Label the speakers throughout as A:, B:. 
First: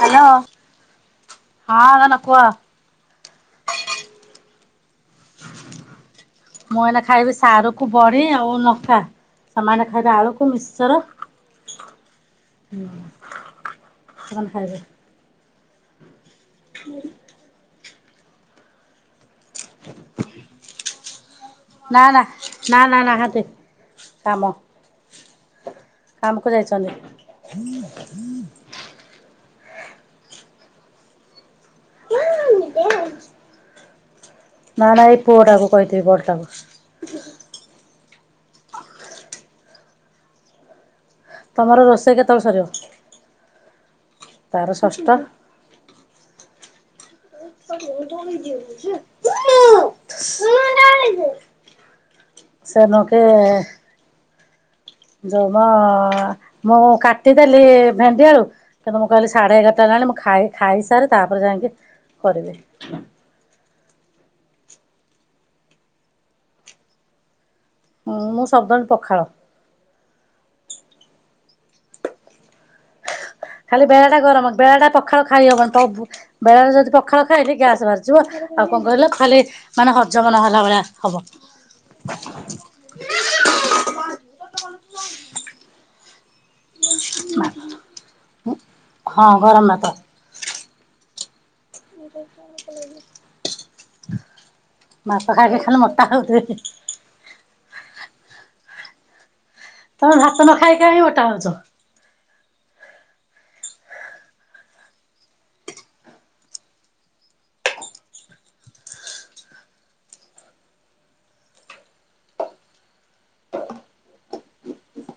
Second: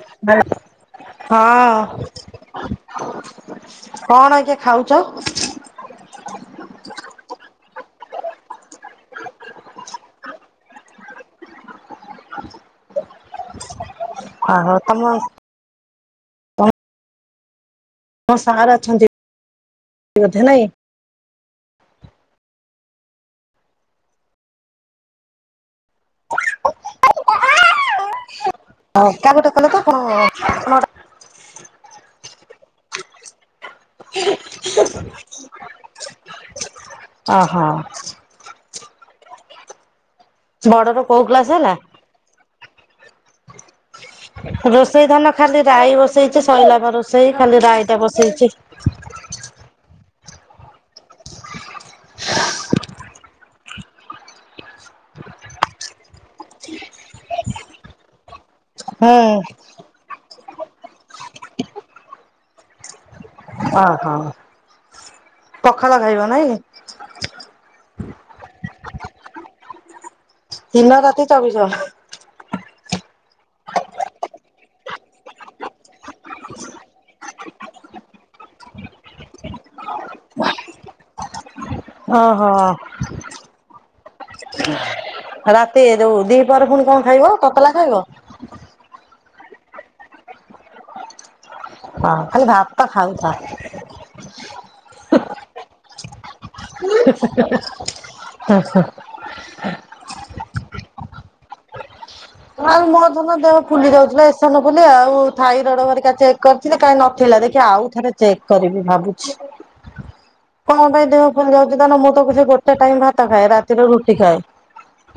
A: Hello.
B: ହଁ।
A: ରନ କୁହ
B: କଣ ଆଜ୍ଞା ଖାଉଚ?
A: ମୁଁ ଏଇନା ଖାଇବି ସାରୁକୁ ବଡି ଆଉ ନ ଖା। ସେମାନେ ଖାଇଲେ ଆଳୁକୁ ମିକ୍ସସର।
B: [unintelligible]
A: ହୁଁ।
B: ଓହୋ ତମ
A: [unintelligible]
B: ହଁ ସାର୍ ଅଛନ୍ତି ବୋଧେ ନାଇଁ?
A: ନା ନା ନା ନା ନାହାନ୍ତି କାମ କାମୁକୁ ଯାଇଚନ୍ତି।
B: ହଉ କା ଗୋଟେ କଲେ ତ କଣ
A: [unintelligible]
B: [unintelligible]
A: ନା ନା ଏଇ ପୁଅଟା କୁ କହିଥିବି ବଡଟାକୁ।
B: ଅହ। ବଡ଼ ର
A: ତମର ରୋଷେଇ କେତବଳେ ସରିବ? ତାର
B: ରୋଷେଇ
A: ଷଷ୍ଠ
B: ଧନ ଖାଲି ରାଇ ବସେଇଚି ଶଇଲା ବା ରୋଷେଇ, ଖାଲି ରାଇ ଟା ବସେଇଚି।
A: ସେ ନୋକେ ଯଉମ, ମୁଁ କାଟିଦେଲି ଭେଣ୍ଡି ଆଳୁ କିନ୍ତୁ ମୁଁ
B: ହୁଁ
A: କହିଲି ସାଡେ ଏଗାରଟା ହେଲାଣି ମୁଁ ଖାଇ ଖାଇସାରେ ତାପରେ ଯାଇକି କରିବି।
B: ଓହୋ, ପଖାଳ ଖାଇବ ନାଇଁ?
A: ହଁ ମୁଁ ସବୁବେଳେ ପଖାଳ।
B: ଦିନ ରାତି ଚବିଶି ଘଣ୍ଟା।
A: ଖାଲି ବେଳାଟା ଗରମ ବେଳାଟା ପଖାଳ ଖାଇହବନି ତଳୁକୁ। ବେଳାରେ ଯଦି ପଖାଳ ଖାଇଲି ଗ୍ୟାସ୍ ବାହାରିଯିବ ଆଉ କଣ କହିଲ ଖାଲି ମାନେ ହଜମ ନହେଲା ଭଳିଆ ହବ।
B: ଓହ, ରାତି ଯୋଉ ଦି ହରେ ପୁଣି କଣ ଖାଇବ ତତଲା ଖାଇବ?
A: ହଁ ଗରମ ଭାତ।
B: ହଁ ଖାଲି ଭାତ ଖାଉଥା।
A: ମାଛ ଖାଇ ଖାଇ ଖାଲି ମୋଟା ହେଉଥିବେ।
B: ହୁଁ ହୁଁ।
A: ତମେ ଭାତ ନ ଖାଇ କାଇଁ ମୋଟା ହଉଚ?
B: ଆଉ ମୋ ଧନ ଦେହ ଫୁଲି ଯାଉଚି ଲ ଏସନ ଫୁଲିଆ ଆଉ ଥାଇରଡ ହରିକା ଚେକ୍ କି କାଇଁ ନଥିଲା। ଦେଖିଆ ଆଉ ଥରେ ଚେକ୍ କରିବି ଭାବୁଚି। କଣ ପାଇଁ ଦେହ ଫୁଲି ଯାଉଚି ତାହାନେ ମୁଁ ତ ପଛେ ଗୋଟେ ଟାଇମ୍ ଭାତ ଖାଏ, ରାତିରେ ରୁଟି ଖାଏ।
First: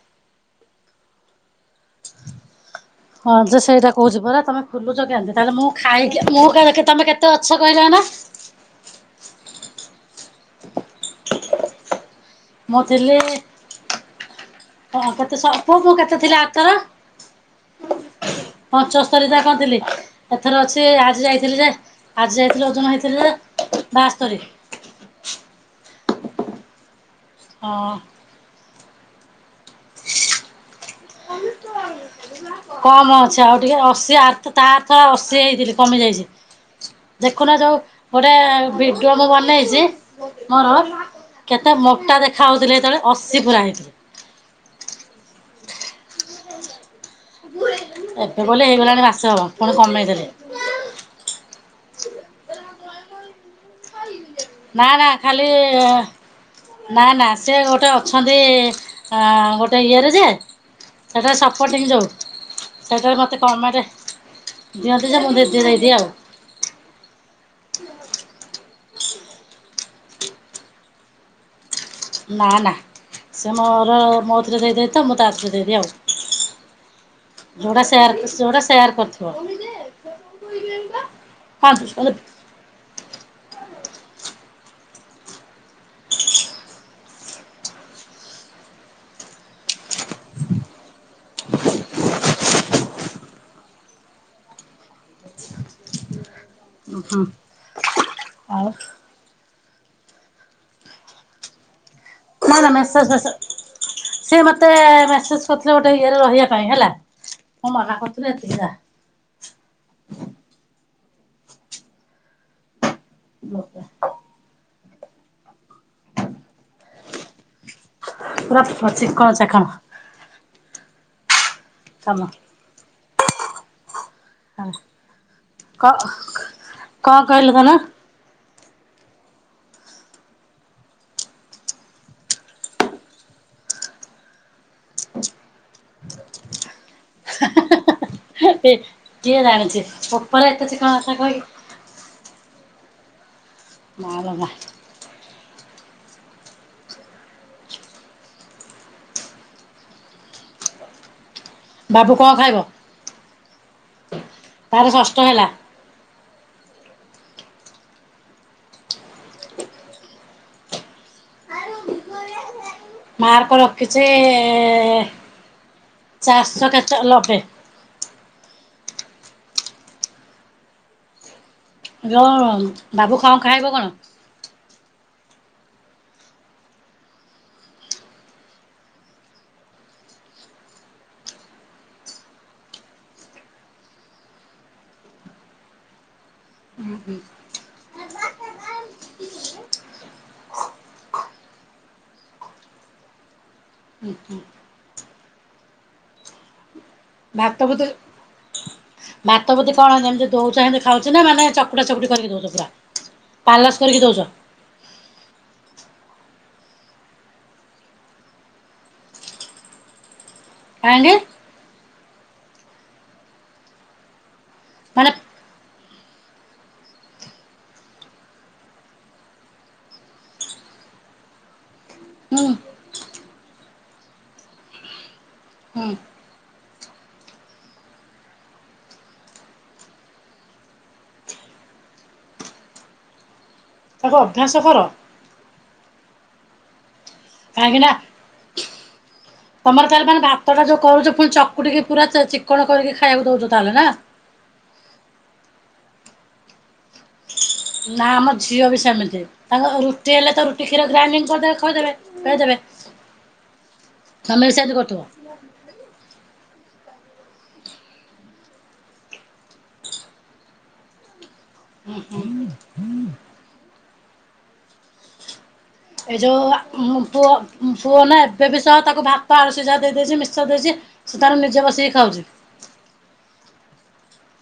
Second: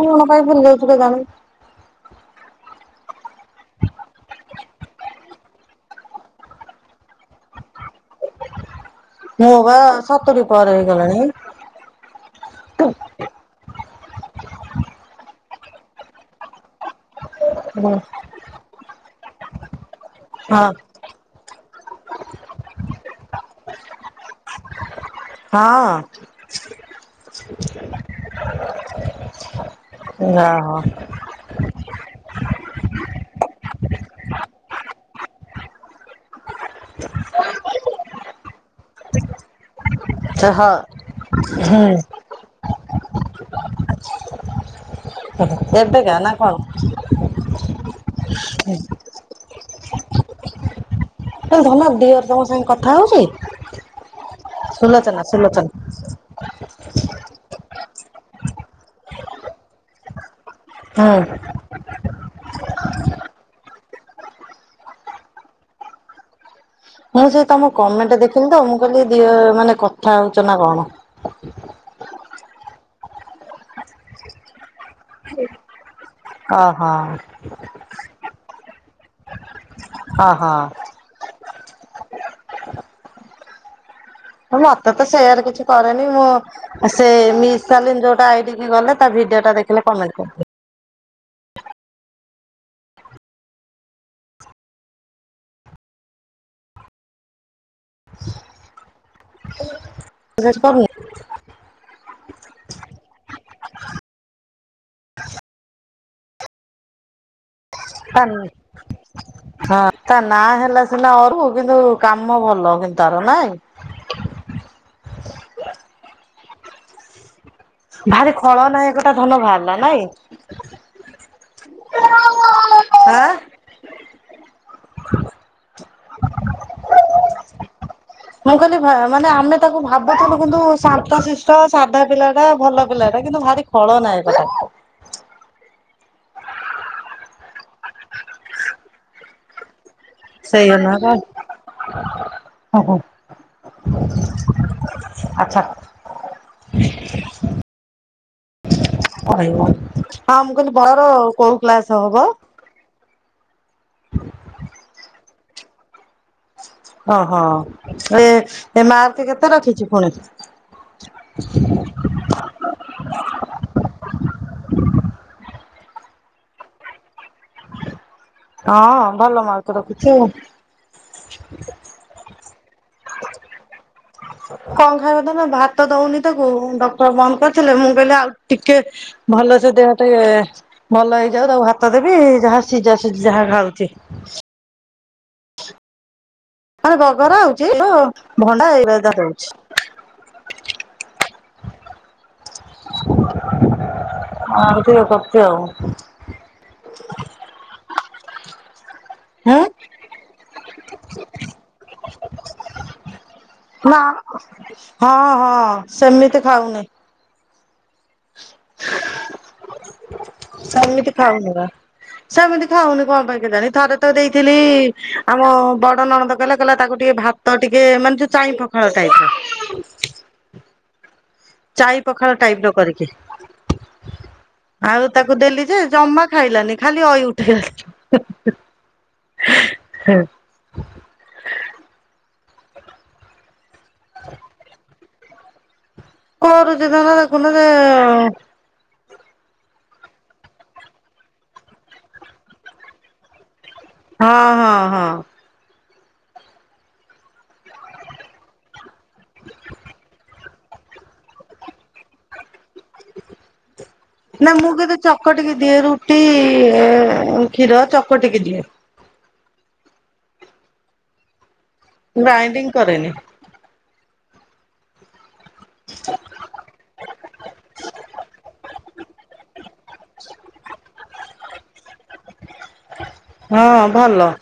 B: କଣ ପାଇଁ ଫୁଲି ଯାଉଚୁ କେଜାଣି। [inaudible]
A: ହଁ ଯେ ସେଇଟା କହୁଛି ପରା ତମେ ଖୁଲୁଛ କେମିତି ତାହେଲେ ମୁଁ ଖାଇକି ମୁଁ କାଳେ ତମେ କେତେ ଅଛ କହିଲ ନା।
B: ମୁଁ ବା ସତରୀ ପରେ ହେଇଗଲାଣି।
A: ମୁଁ ଥିଲି ପଶଠୀ ସ ପୁଅ ତୁ କେତେ ଥିଲେ ଆର ଥର?
B: ହୁଁ।
A: ପଞ୍ଚସ୍ତରୀ ତା କଣଥିଲି ଏଥର ଅଛି ଆଜି ଯାଇଥିଲି ଯେ ଆଜି ଯାଇଥିଲି ଓଜନ ହେଇଥିଲା ବାସ୍ତରୀ
B: ହଁ।
A: ହଁ।
B: ଯା ହଉ।
A: କମ୍ ଅଛି ଆଉ ଟିକେ ଅଶୀ ତାଥର ଅଶୀ ହେଇଥିଲି କମି ଯାଇଛି। ଦେଖୁନ ଯୋଉ ଗୋଟେ ଭିଡିଓ ମୁଁ ବନେଇଚି
B: ସେ ହଁ
A: ମୋର କେତେ
B: ହୁଁ
A: ମୋଟା ଦେଖା ହଉଥିଲି ସେତେବେଳେ ଅଶୀ ପୁରା ହେଇଥିଲି।
B: ଏବେକା ନା କଣ?
A: ଏବେ ବୋଲେ ହେଇଗଲାଣି ମାସେ ହବ ପୁଣି କମେଇଦେଲି।
B: ହେ ଧନ ଡିଅର୍ ତମ ସାଙ୍ଗେ କଥା ହଉଛି?
A: ନା ନା
B: ସୁଲୋଚନା
A: ଖାଲି
B: ସୁଲୋଚନା
A: ନା ନା ସେ ଗୋଟେ ଅଛନ୍ତି ଗୋଟେ ଇଏରେ ଯେ ସେଟା
B: ହୁଁ।
A: ସ ସପଟିଙ୍ଗ ଯଉ ସେଇଟାରେ ମୋତେ କମଟେ ଦିଅନ୍ତି ଯେ ମୁଁ ଦେଇଦି ଦେଇଦିଏ ଆଉ।
B: ମୁଁ ସେ ତମ କମେଣ୍ଟ ଦେଖିଲି ତ ମୁଁ କହିଲି ଦିଅର ମାନେ କଥା ହଉଛ ନା କଣ?
A: ନା ନା ସେ ମୋର ମୋଥିରେ ଦେଇଦ ତ ମୁଁ ତାଥରେ ଦେଇଦି ଆଉ।
B: ଓହୋ।
A: ଚାର୍ଲିସ୍ ଗୋଟେ ସେୟାର କରଥିବ, ହିଁ।
B: ଓହୋ ମତେ ତ ସେୟାର କିଛି କରେନି ମୁଁ ସେ ମିସ୍ ଚାଲି ଯୋଉଟା ଆଇଡି କି ଗଲେ ତା ଭିଡିଓ ଟା ଦେଖିଲେ କମେଣ୍ଟ କର
A: [inaudible] ଉ ହୁଁ ଆଉ।
B: [inaudible] ମେସେଜ କରୁନି।
A: ନା ନା ମେସେଜ ଫେସେ ସେ ମତେ ମେସେଜ କରିଥିଲେ ଗୋଟେ ଇଏରେ ରହିବା ପାଇଁ ହେଲା ମୋ ମନା କରୁଥିଲୁ ଏତିକିଟ।
B: ହଁ ତା ନା ହେଲା ସିନା ଅରୁ କିନ୍ତୁ କାମ ଭଲ କିନ୍ତୁ ତାର ନାଇଁ। ଭାରି
A: ପୁରା
B: ଖଳନାୟକ ଟା
A: ଚିକ୍କଣ
B: ଧନ
A: ଚାକଣ
B: ବାହାରିଲା ନାଇଁ।
A: କାମ
B: ଆଁ।
A: ଆ କ କଣ କହିଲ ଧନ?
B: ମୁଁ କହିଲି ମାନେ ଆମେ ତାକୁ ଭାବୁଥିଲୁ କିନ୍ତୁ ଶାନ୍ତ ଶିଷ୍ଟ ସାଧା ପିଲା ଟା ଭଲ ପିଲା ଟା କିନ୍ତୁ ଭାରି ଖଳନାୟକ ଟା।
A: [inaudible] [unintelligible] କିଏ ଜାଣିଛି। ଉପରେ ଏତେ
B: ସେୟା
A: ଚିକ୍କଣ
B: ନୁହ ଆଉ
A: ଚାକଣ ହେଇକି
B: କଣ? ହୁଁ, ହୁଁ।
A: ମା ଲୋ ମା।
B: ଆଚ୍ଛା। କହିବ ହଁ ମୁଁ କହିଲି ବଳର କୋଉ କ୍ଲାସ
A: ବାବୁ
B: ହବ?
A: କଣ ଖାଇବ?
B: [inaudible]
A: ତାର ଷଷ୍ଠ ହେଲା।
B: ଓହୋ ଏ ଏ ମାର୍କ କେତେ ରଖିଚି ପୁଣି?
A: ମାର୍କ ରଖିଚି ଚାରଶହ କେତେ ଲବେ।
B: ହଁ ଭଲ ମାର୍କ ରଖୁଚି ଆଉ।
A: ଇଲୋ ବାବୁ କଁ ଖାଇବ କଣ?
B: କଁ ଖାଇବ ତାର ଭାତ ଦଉନି ତାକୁ ଡକ୍ଟର ବନ୍ଦ କରିଥିଲେ ମୁଁ କଇଁଲି ଆଉ ଟିକେ ଭଲସେ ଦେହ ଟିକେ ଭଲ ହେଇଯାଉ ତାକୁ ଭାତ ଦେବି ଯାହା ସିଝା ସିଝି ଯାହା ଖାଉଚି। ମାନେ ବଘରା [unintelligible] ହଉଚି ଭଣ୍ଡା [unintelligible] ଦଉଚି। [inaudible] କଣ ଟିକେ କରୁଚି ଆଉ।
A: ଭାତ ବ
B: ହୁଁ
A: ଭାତବୁତେ କଣ ଏମିତି ଦଉଚହେମିତି ଖାଉଚିନା ମାନେ ଚକୁଡା ଚକୁଡି କରିକି ଦଉଚ ପୁରା। ପାଲସ
B: ନା
A: କରିକି ଦଉଛ
B: ହଁ ହଁ ସେମିତି ଖାଉନି।
A: କାହିଁକି
B: ସେମିତି ଖାଉନିବା। ସେମିତି ଖାଉନି କଁ ପାଇଁ କେଜାଣି ଥରେତ ଦେଇଥିଲି
A: ମାନେ
B: ମୋ ବଡ଼ ନଣନ୍ଦ କଇଁଲା କଇଁଲା ତାକୁ ଟିକେ ଭାତ ଟିକେ ମାନେ ଯୋଉ ଚାଇଁ ପଖାଳ ଟାଇପର ଚାଇଁ ପଖାଳ
A: ହୁଁ
B: ଟାଇପର କରିକି ଆଉ ତାକୁ ଦେଲିଯେ
A: ହୁଁ
B: ଜମା ଖାଇଲାନି ଖାଲି ଅଇଉଠେ ହେ
A: ତାକୁ ଅଭ୍ୟାସ କର?
B: କୋରୁଚି ତାର ଦେଖୁନୁ
A: କାହିଁକି ନା
B: [unintelligible]
A: ତମର ତାହେଲେ ମାନେ ଭାତଟା ଯୋଉ କରୁଚ ପୁଣି ଚକୁଡିକି ପୁରା ଚେ ଚିକଣ କରିକି ଖାଇବାକୁ ଦଉଚ ତାହେଲେ ନା?
B: ହଁ ହଁ ହଁ।
A: ନା ଆମ ଝିଅବି ସେମିତି ତାଙ୍କ ରୁଟି ହେଲେତ ରୁଟି କ୍ଷୀର ଗ୍ରାଇଣ୍ଡିଙ୍ଗ କରିଦେବେ ଖୋଇଦେବେ ପେଇଦେବେ
B: ନା ମୁଁ କେବେ
A: କରୁଥିବ
B: ଚ କଟିକି ଦିଏ ରୁଟି କ୍ଷୀର ଚକୁଟିକି ଦିଏ। ଗ୍ରାାଇଡିଂ କରେନି।
A: ଏଇ ଯୋଉ ଆମ ପୁଅ ପୁଅନା ଏବେବି ସହ ତାକୁ ଭାତ ଆଳୁ ସିଝା ଦେଇଦଉଚି ମିଶ୍ଚର ଦେଇଚି ତାର ନିଜେ ବସିକି ଖାଉଚୀ।
B: ହଁ ଭଲ।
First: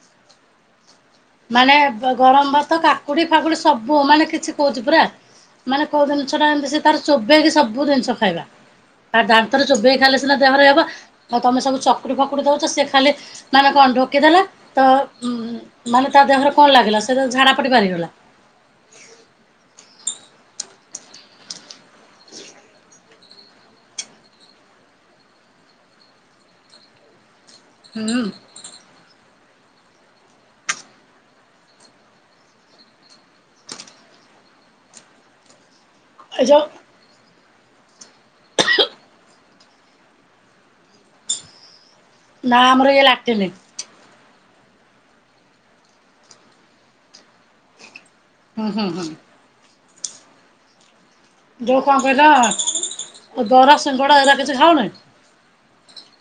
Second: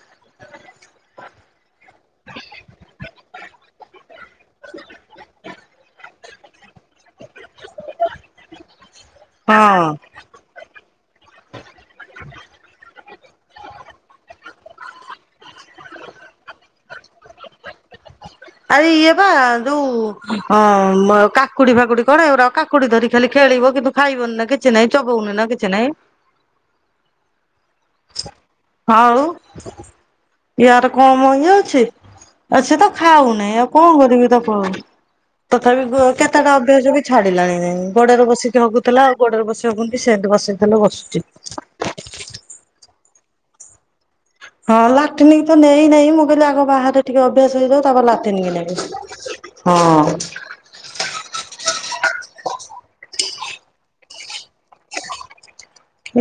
A: ମାନେ ବ ଗରମ୍ ଭାତ କାକୁଡ଼ି ଫାକୁଡ଼ି ସବୁ ମାନେ କିଛି କହୁଚି ପୁରା ମାନେ କୋଉ ଦିନ୍ଷଟା ଏମ୍ତିସେ ତାର ଚୋବେଇକି ସବୁ ଦିନ୍ଷ ଖାଇବା ଦାନ୍ତରେ
B: ହଁ।
A: ଚୋବେଇକି ଖାଇଲେ ସିନା ଦେହରେ ହେବ ଆଉ ତମେ ସବୁ ଚକୁଡ଼ି ଫକୁଡ଼ି ଦଉଚ ସେଖାଲି ମାନେ କଁ ଢୋକିଦେଲା ତ ଉଁ ମାନେ ତାଦେହରେ କଁ ଲାଗିଲା ସେତ ଝାଡ଼ାପଟେ ବାହାରିଗଲା।
B: ଆରେ ଇଏବା ଯୋଉଁ ଅମ କାକୁଡ଼ି ଫାକୁଡ଼ି କଣ ଏଉରା କାକୁଡ଼ି ଧରି ଖାଲି ଖେଳିବ କିନ୍ତୁ ଖାଇବନିନା କିଛି ନାଇଁ ଚବଉନୁନା କିଛି ନାଇଁ।
A: [unintelligible]
B: ଆଉ ୟାର କମ୍ ଇଏ ଅଛି ଆସେତ ଖାଉଁନେଇ ଆଉ କଁ କରିବି ତାକୁ ଆଉ ତଥାପି କ
A: ଏ
B: କେତେଟା
A: ଯୋଉ
B: ଅଭ୍ୟାସ ବି ଛାଡ଼ିଲାଣି ଗୋଡ଼ରେ ବସିକି ହଗୁଥିଲା ଆଉ ଗୋଡ଼ରେ ବସି ହଗନ୍ତି ସେମ୍ତି ବସେଇଦେଲେ ବସୁଚୀ।
A: ନା ଆମର ଇଏ ଲାଟିନି।
B: ହଁ ଲାଟନିକିତ ନେଇ ନେଇ ମୁଁ କହିଲି ଆଗ ବାହାରେ ଟିକେ ଅଭ୍ୟାସ ହେଇଯାଉ ତାପରେ ଲା ଟିନିକି
A: ହୁଁ ହୁଁ ହୁଁ
B: ନେବି ହଁ
A: ଯୋଉ କଣ କହିଲ [unintelligible] ସିଙ୍ଗଡା ଏରା କିଛି ଖାଉନି?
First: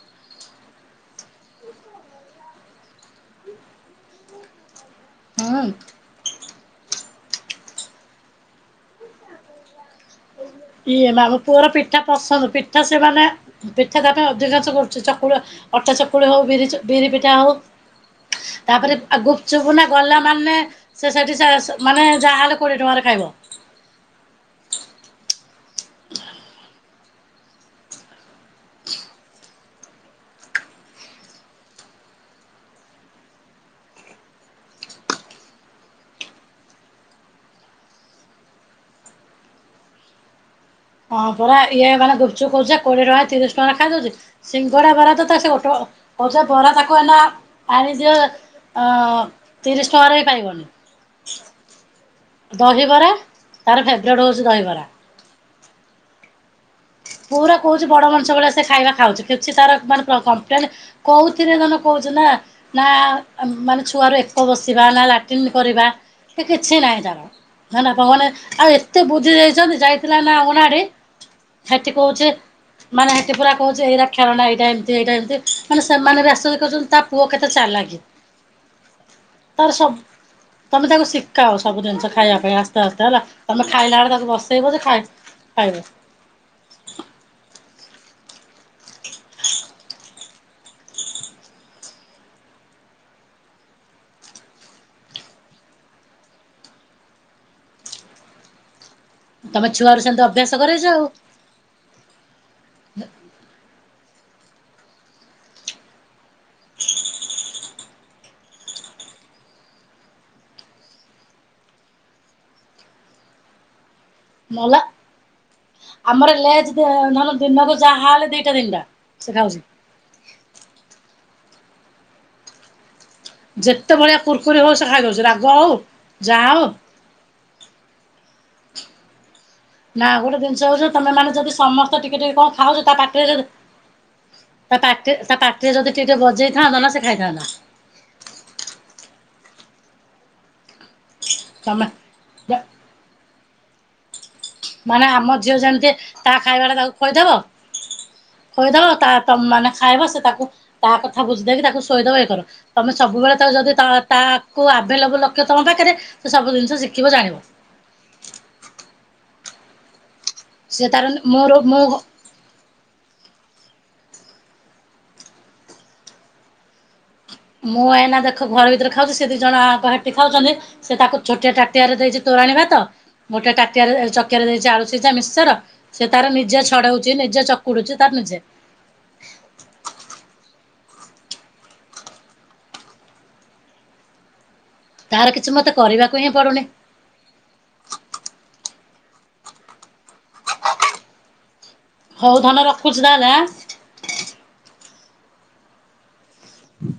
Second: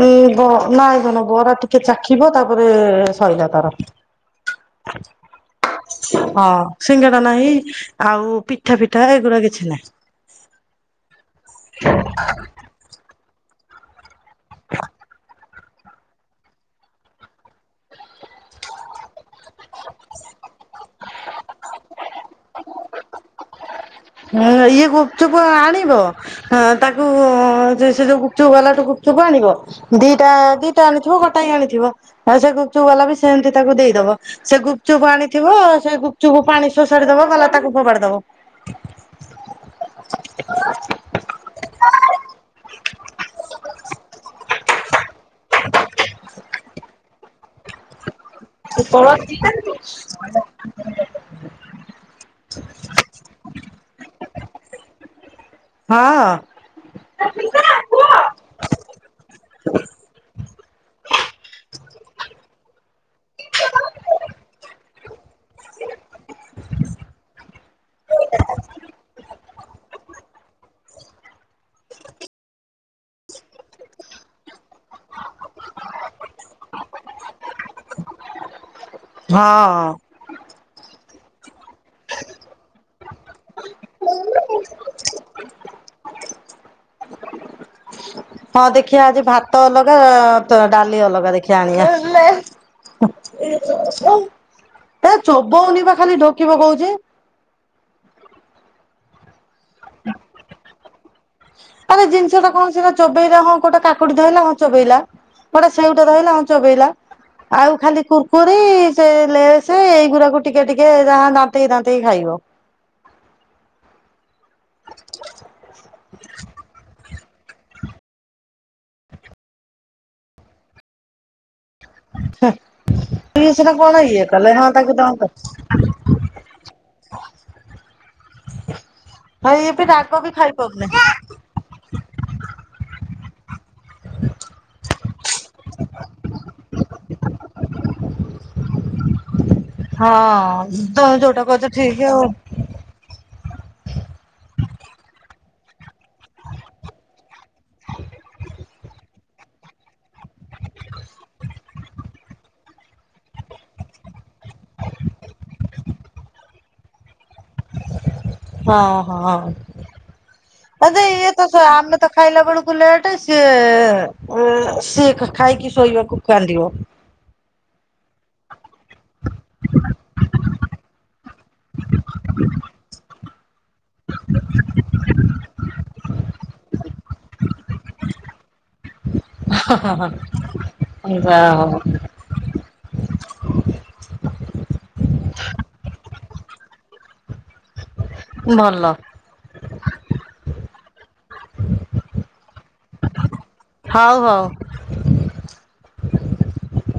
B: ଉଁ ବ ନାଇଁ ଧନ ବରା ଟିକେ ଚାଖିବ ତାପରେ ସଇଲା ତାର।
A: ହଁ।
B: ହଁ ସିଙ୍ଗେଡ଼ା ନାହିଁ ଆଉ ପିଠା ପିଠା ଏଗୁରା କିଛି ନାହିଁ।
A: ଇଏ ମା ମୋ ପୁଅର ପିଠା ପସନ୍ଦ ପିଠା ସେ ମାନେ ପିଠା ତା ପାଇଁ ଅଧିକାଂଶ କରୁଚି ଚକୁଳି ଅଟା ଚକୁଳି ହଉ ବିରିଚ ବିରି ପିଠା ହଉ ତାପରେ ଆ ଗୁପଚୁପୁ ନା ଗଲା ମାନେ ସେ ସେଠି ସା ମାନେ ଯାହାହେଲେ କୋଡିଏ ଟଙ୍କାରେ ଖାଇବ।
B: ହେଁ ଇଏ ଗୁପ୍ ଚୁପ୍ ଆଣିବ ହଁ ତାକୁ ସେ ଯୋଉ ଗୁପଚୁପ ବାଲାଟୁ ଗୁପଚୁପ ଆଣିବ। ଦିଟା ଦିଟା ଆଣିଥିବ ଗୋଟା ଆଣିଥିବ ଆଉ ସେ ଗୁପ୍ ଚୁପ୍ ବାଲା ବି ସେଏନ୍ତି ତାକୁ ଦେଇଦବ। ସେ ଗୁପଚୁପ୍ ଆଣିଥିବ ସେ ଗୁପଚୁପୁ ପାଣି ଶୋଷାଡି ଦବ ଗଲା ତାକୁ ଫୋପାଡି ଦବ।
A: ହଁ ପରା ଇଏମାନେ ଗୁପ୍ ଚୁପ୍ କହୁଚି କୋଡିଏ ଟଙ୍କା ତିରିଶ ଟଙ୍କା ଖାଇଦଉଚି। ସିଙ୍ଗଡା ବରା ତ ତା ସେଓଟ ଅଜା ବରା ତାକୁ ନା ଆଣି ଦିଅ
B: ହଁ
A: ଅ
B: ହଁ
A: ତିରିଶ୍ ଟଙ୍କାରେ ବି ଖାଇବନି। ଦହିବରା ତାର ଫେବ୍ରେଟ୍ ହୋଉଚି ଦହିବରା।
B: ହଁ।
A: ପୁରା କହୁଚି ବଡ ମଣିଷ ଭଳିଆ ସେ ଖାଇବା ଖାଉଚି କିଛି ତାର ମାନେ କ କଂପ୍ଲେନ୍ କୋଉଥିରେ ଧନ କହୁଚି ନା ନା ମାନେ ଛୁଆରୁ ଏକ ବସିବା ନା ଲାଟିନ୍ କରିବା କିଛି ନାହିଁ ତା'ର। [unintelligible] ଆଉ ଏତେ ବୁଦ୍ଧି ଦେଇଚନ୍ତି ଯାଇଥିଲା ନା ଅଙ୍ଗନାବାଡ଼ି ହେଠି କହୁଚି ମାନେ ହେଠି ପୁରା କହୁଚି ଏଇରା ଖେଳଣା ଏଇଟା ଏମିତି ଏଇଟା ଏମିତି ମାନେ ସେମାନେ ବି ଆଶ୍ଚଯ୍ୟ କରୁଚନ୍ତି ତା ପୁଅ କେତେ ଚାଲାକି?
B: [unintelligible]
A: ତାର ସବୁ ତମେ ତାକୁ ସିକାଅ ସବୁ ଜିନିଷ ଖାଇବା ପାଇଁ ଆସ୍ତେ ଆସ୍ତେ ହେଲା। ତମେ ଖାଇଲା ବେଳେ ତାକୁ ବସେଇବ ଯେ ଖାଇ ଖାଇବ।
B: ହଁ ଦେଖିବା ଆଜି ଭାତ ଅଲଗା ଅ ଡାଲି ଅଲଗା ଦେଖିବା ଆଣିବା। ଏ ଚୋବୋଉନି ବା ଖାଲି ଢୋକିପକଉଚି।
A: ତମେ ଛୁଆ ରୁ ସେମିତି ଅଭ୍ୟାସ କରେଇଚ ଆଉ।
B: ଆରେ ଜିନିଷ ଟା କଣ ସିନା ଚୋବେଇଲେ ହଁ କୋଉଟା କାକୁଡି ଧଇଲା ହଁ ଚୋବେଇଲା। ଗୋଟେ ସେଉ ଟେ ଧଇଲା ହଁ ଚୋବେଇଲା। ଆଉ ଖାଲି କୁର୍କୁରି ସେ ଲେସେ ଏଇଗୁରାକୁ ଟିକେ ଟିକେ ଯାହା ଦାନ୍ତେଇ ଦାନ୍ତେଇ ଖାଇବ।
A: ମଲା। ଆମର ଲେଜ ଦ ଧନ ଦିନରେ ଯାହା ହେଲେ ଦିଟା ଦିନିଟା ସେ ଖାଉଚି।
B: ହେ ଇଏ ସିନା
A: ଯେତେ
B: କଣ
A: ଭଳିଆ
B: ଇଏ କଲେ
A: କୁୁରକୁରି
B: ହଁ
A: ହଉ ସେ
B: ତାକୁ
A: ଖାଇଦଉଛି
B: ଦଅନ୍ତ।
A: ରାଗ ହଉ ଯାହା ହଉ
B: ହଁ ଇଏ ବି
A: ନା
B: ରାଗ ବି
A: ଗୋଟେ ଜିନିଷ ହଉଛି
B: ଖାଇପାରୁନି।
A: ତମେ ଯଦି ସମସ୍ତ ତ ଟିକେ ଟିକେ କଣ ଖାଉଚ ତା ପାଟି ରେ [unintelligible] ତା ପାଟି ତା ପାଟିରେ ଯଦି ଟିକେ ବଜେଇଥାନ୍ତ ନା ସେ ଖାଇଥାନ୍ତା।
B: ହଁ ତ ଯୋଉଟା କହୁଚ ଠିକ୍ ଆଉ।
A: ଯା ମାନେ ଆମ ଝିଅ ଯେମିତି ତା ଖାଇବା ଟା ତାକୁ ଖୋଇଦବ। ଶୋଇଦବ ତା ମାନେ ଖାଇବ ସେ ତାକୁ ତା କଥା ବୁଝି ଦେଇକି ତାକୁ ଶୋଇଦବ ଇ କର। ତମେ ସବୁବେଳେ ତ ଯଦି ତାକୁ ଆଭେଲେବୁଲ ରଖିବ ତମ ପାଖରେ ସେ ସବୁ ଜିନିଷ ଶିଖିବ ଜାଣିବ।
B: ହଁ
A: ସିଏ
B: ହଁ
A: ତାର
B: ଇଏ ତ
A: ମୁଁ
B: ଆମେ
A: ମୁଁ
B: ତ ଖାଇଲା ବେଳକୁ ଲେଟ ସିଏ ସିଏ ଖାଇକି ଶୋଇବାକୁ କାନ୍ଦିବ।
A: ମୁଁ ଏାଇନା ଦେଖ ଘର ଭିତରେ ଖାଉଚି ସେ ଦି ଜଣଆଙ୍କ ହେଠି ଖାଉଚନ୍ତି ସେ ତାକୁ ଛୋଟିଆ ଟାଟିଆରେ ଦେଇଚି ତୋରାଣି ଭାତ ଗୋଟିଆ ଟାଟିଆରେ ଚକିଆରେ ଦେଇଚି ଆଳୁ ସିଜା ମିଶ୍ଚର ସେ ତାର ନିଜେ ଛଡଉଛି ନିଜେ ଚକୁଡୁଚି ତାର ନିଜେ।
B: ଯା ହୋଉ।
A: ତାର କିଛି ମତେ କରିବାକୁ ହିଁ ପଡୁନି।
B: ଭଲ।
A: ହଉ ଧନ ରଖୁଚି ତାହାଲେ ଆଁ।
B: ହଉ ହଉ।
A: ହୁଁ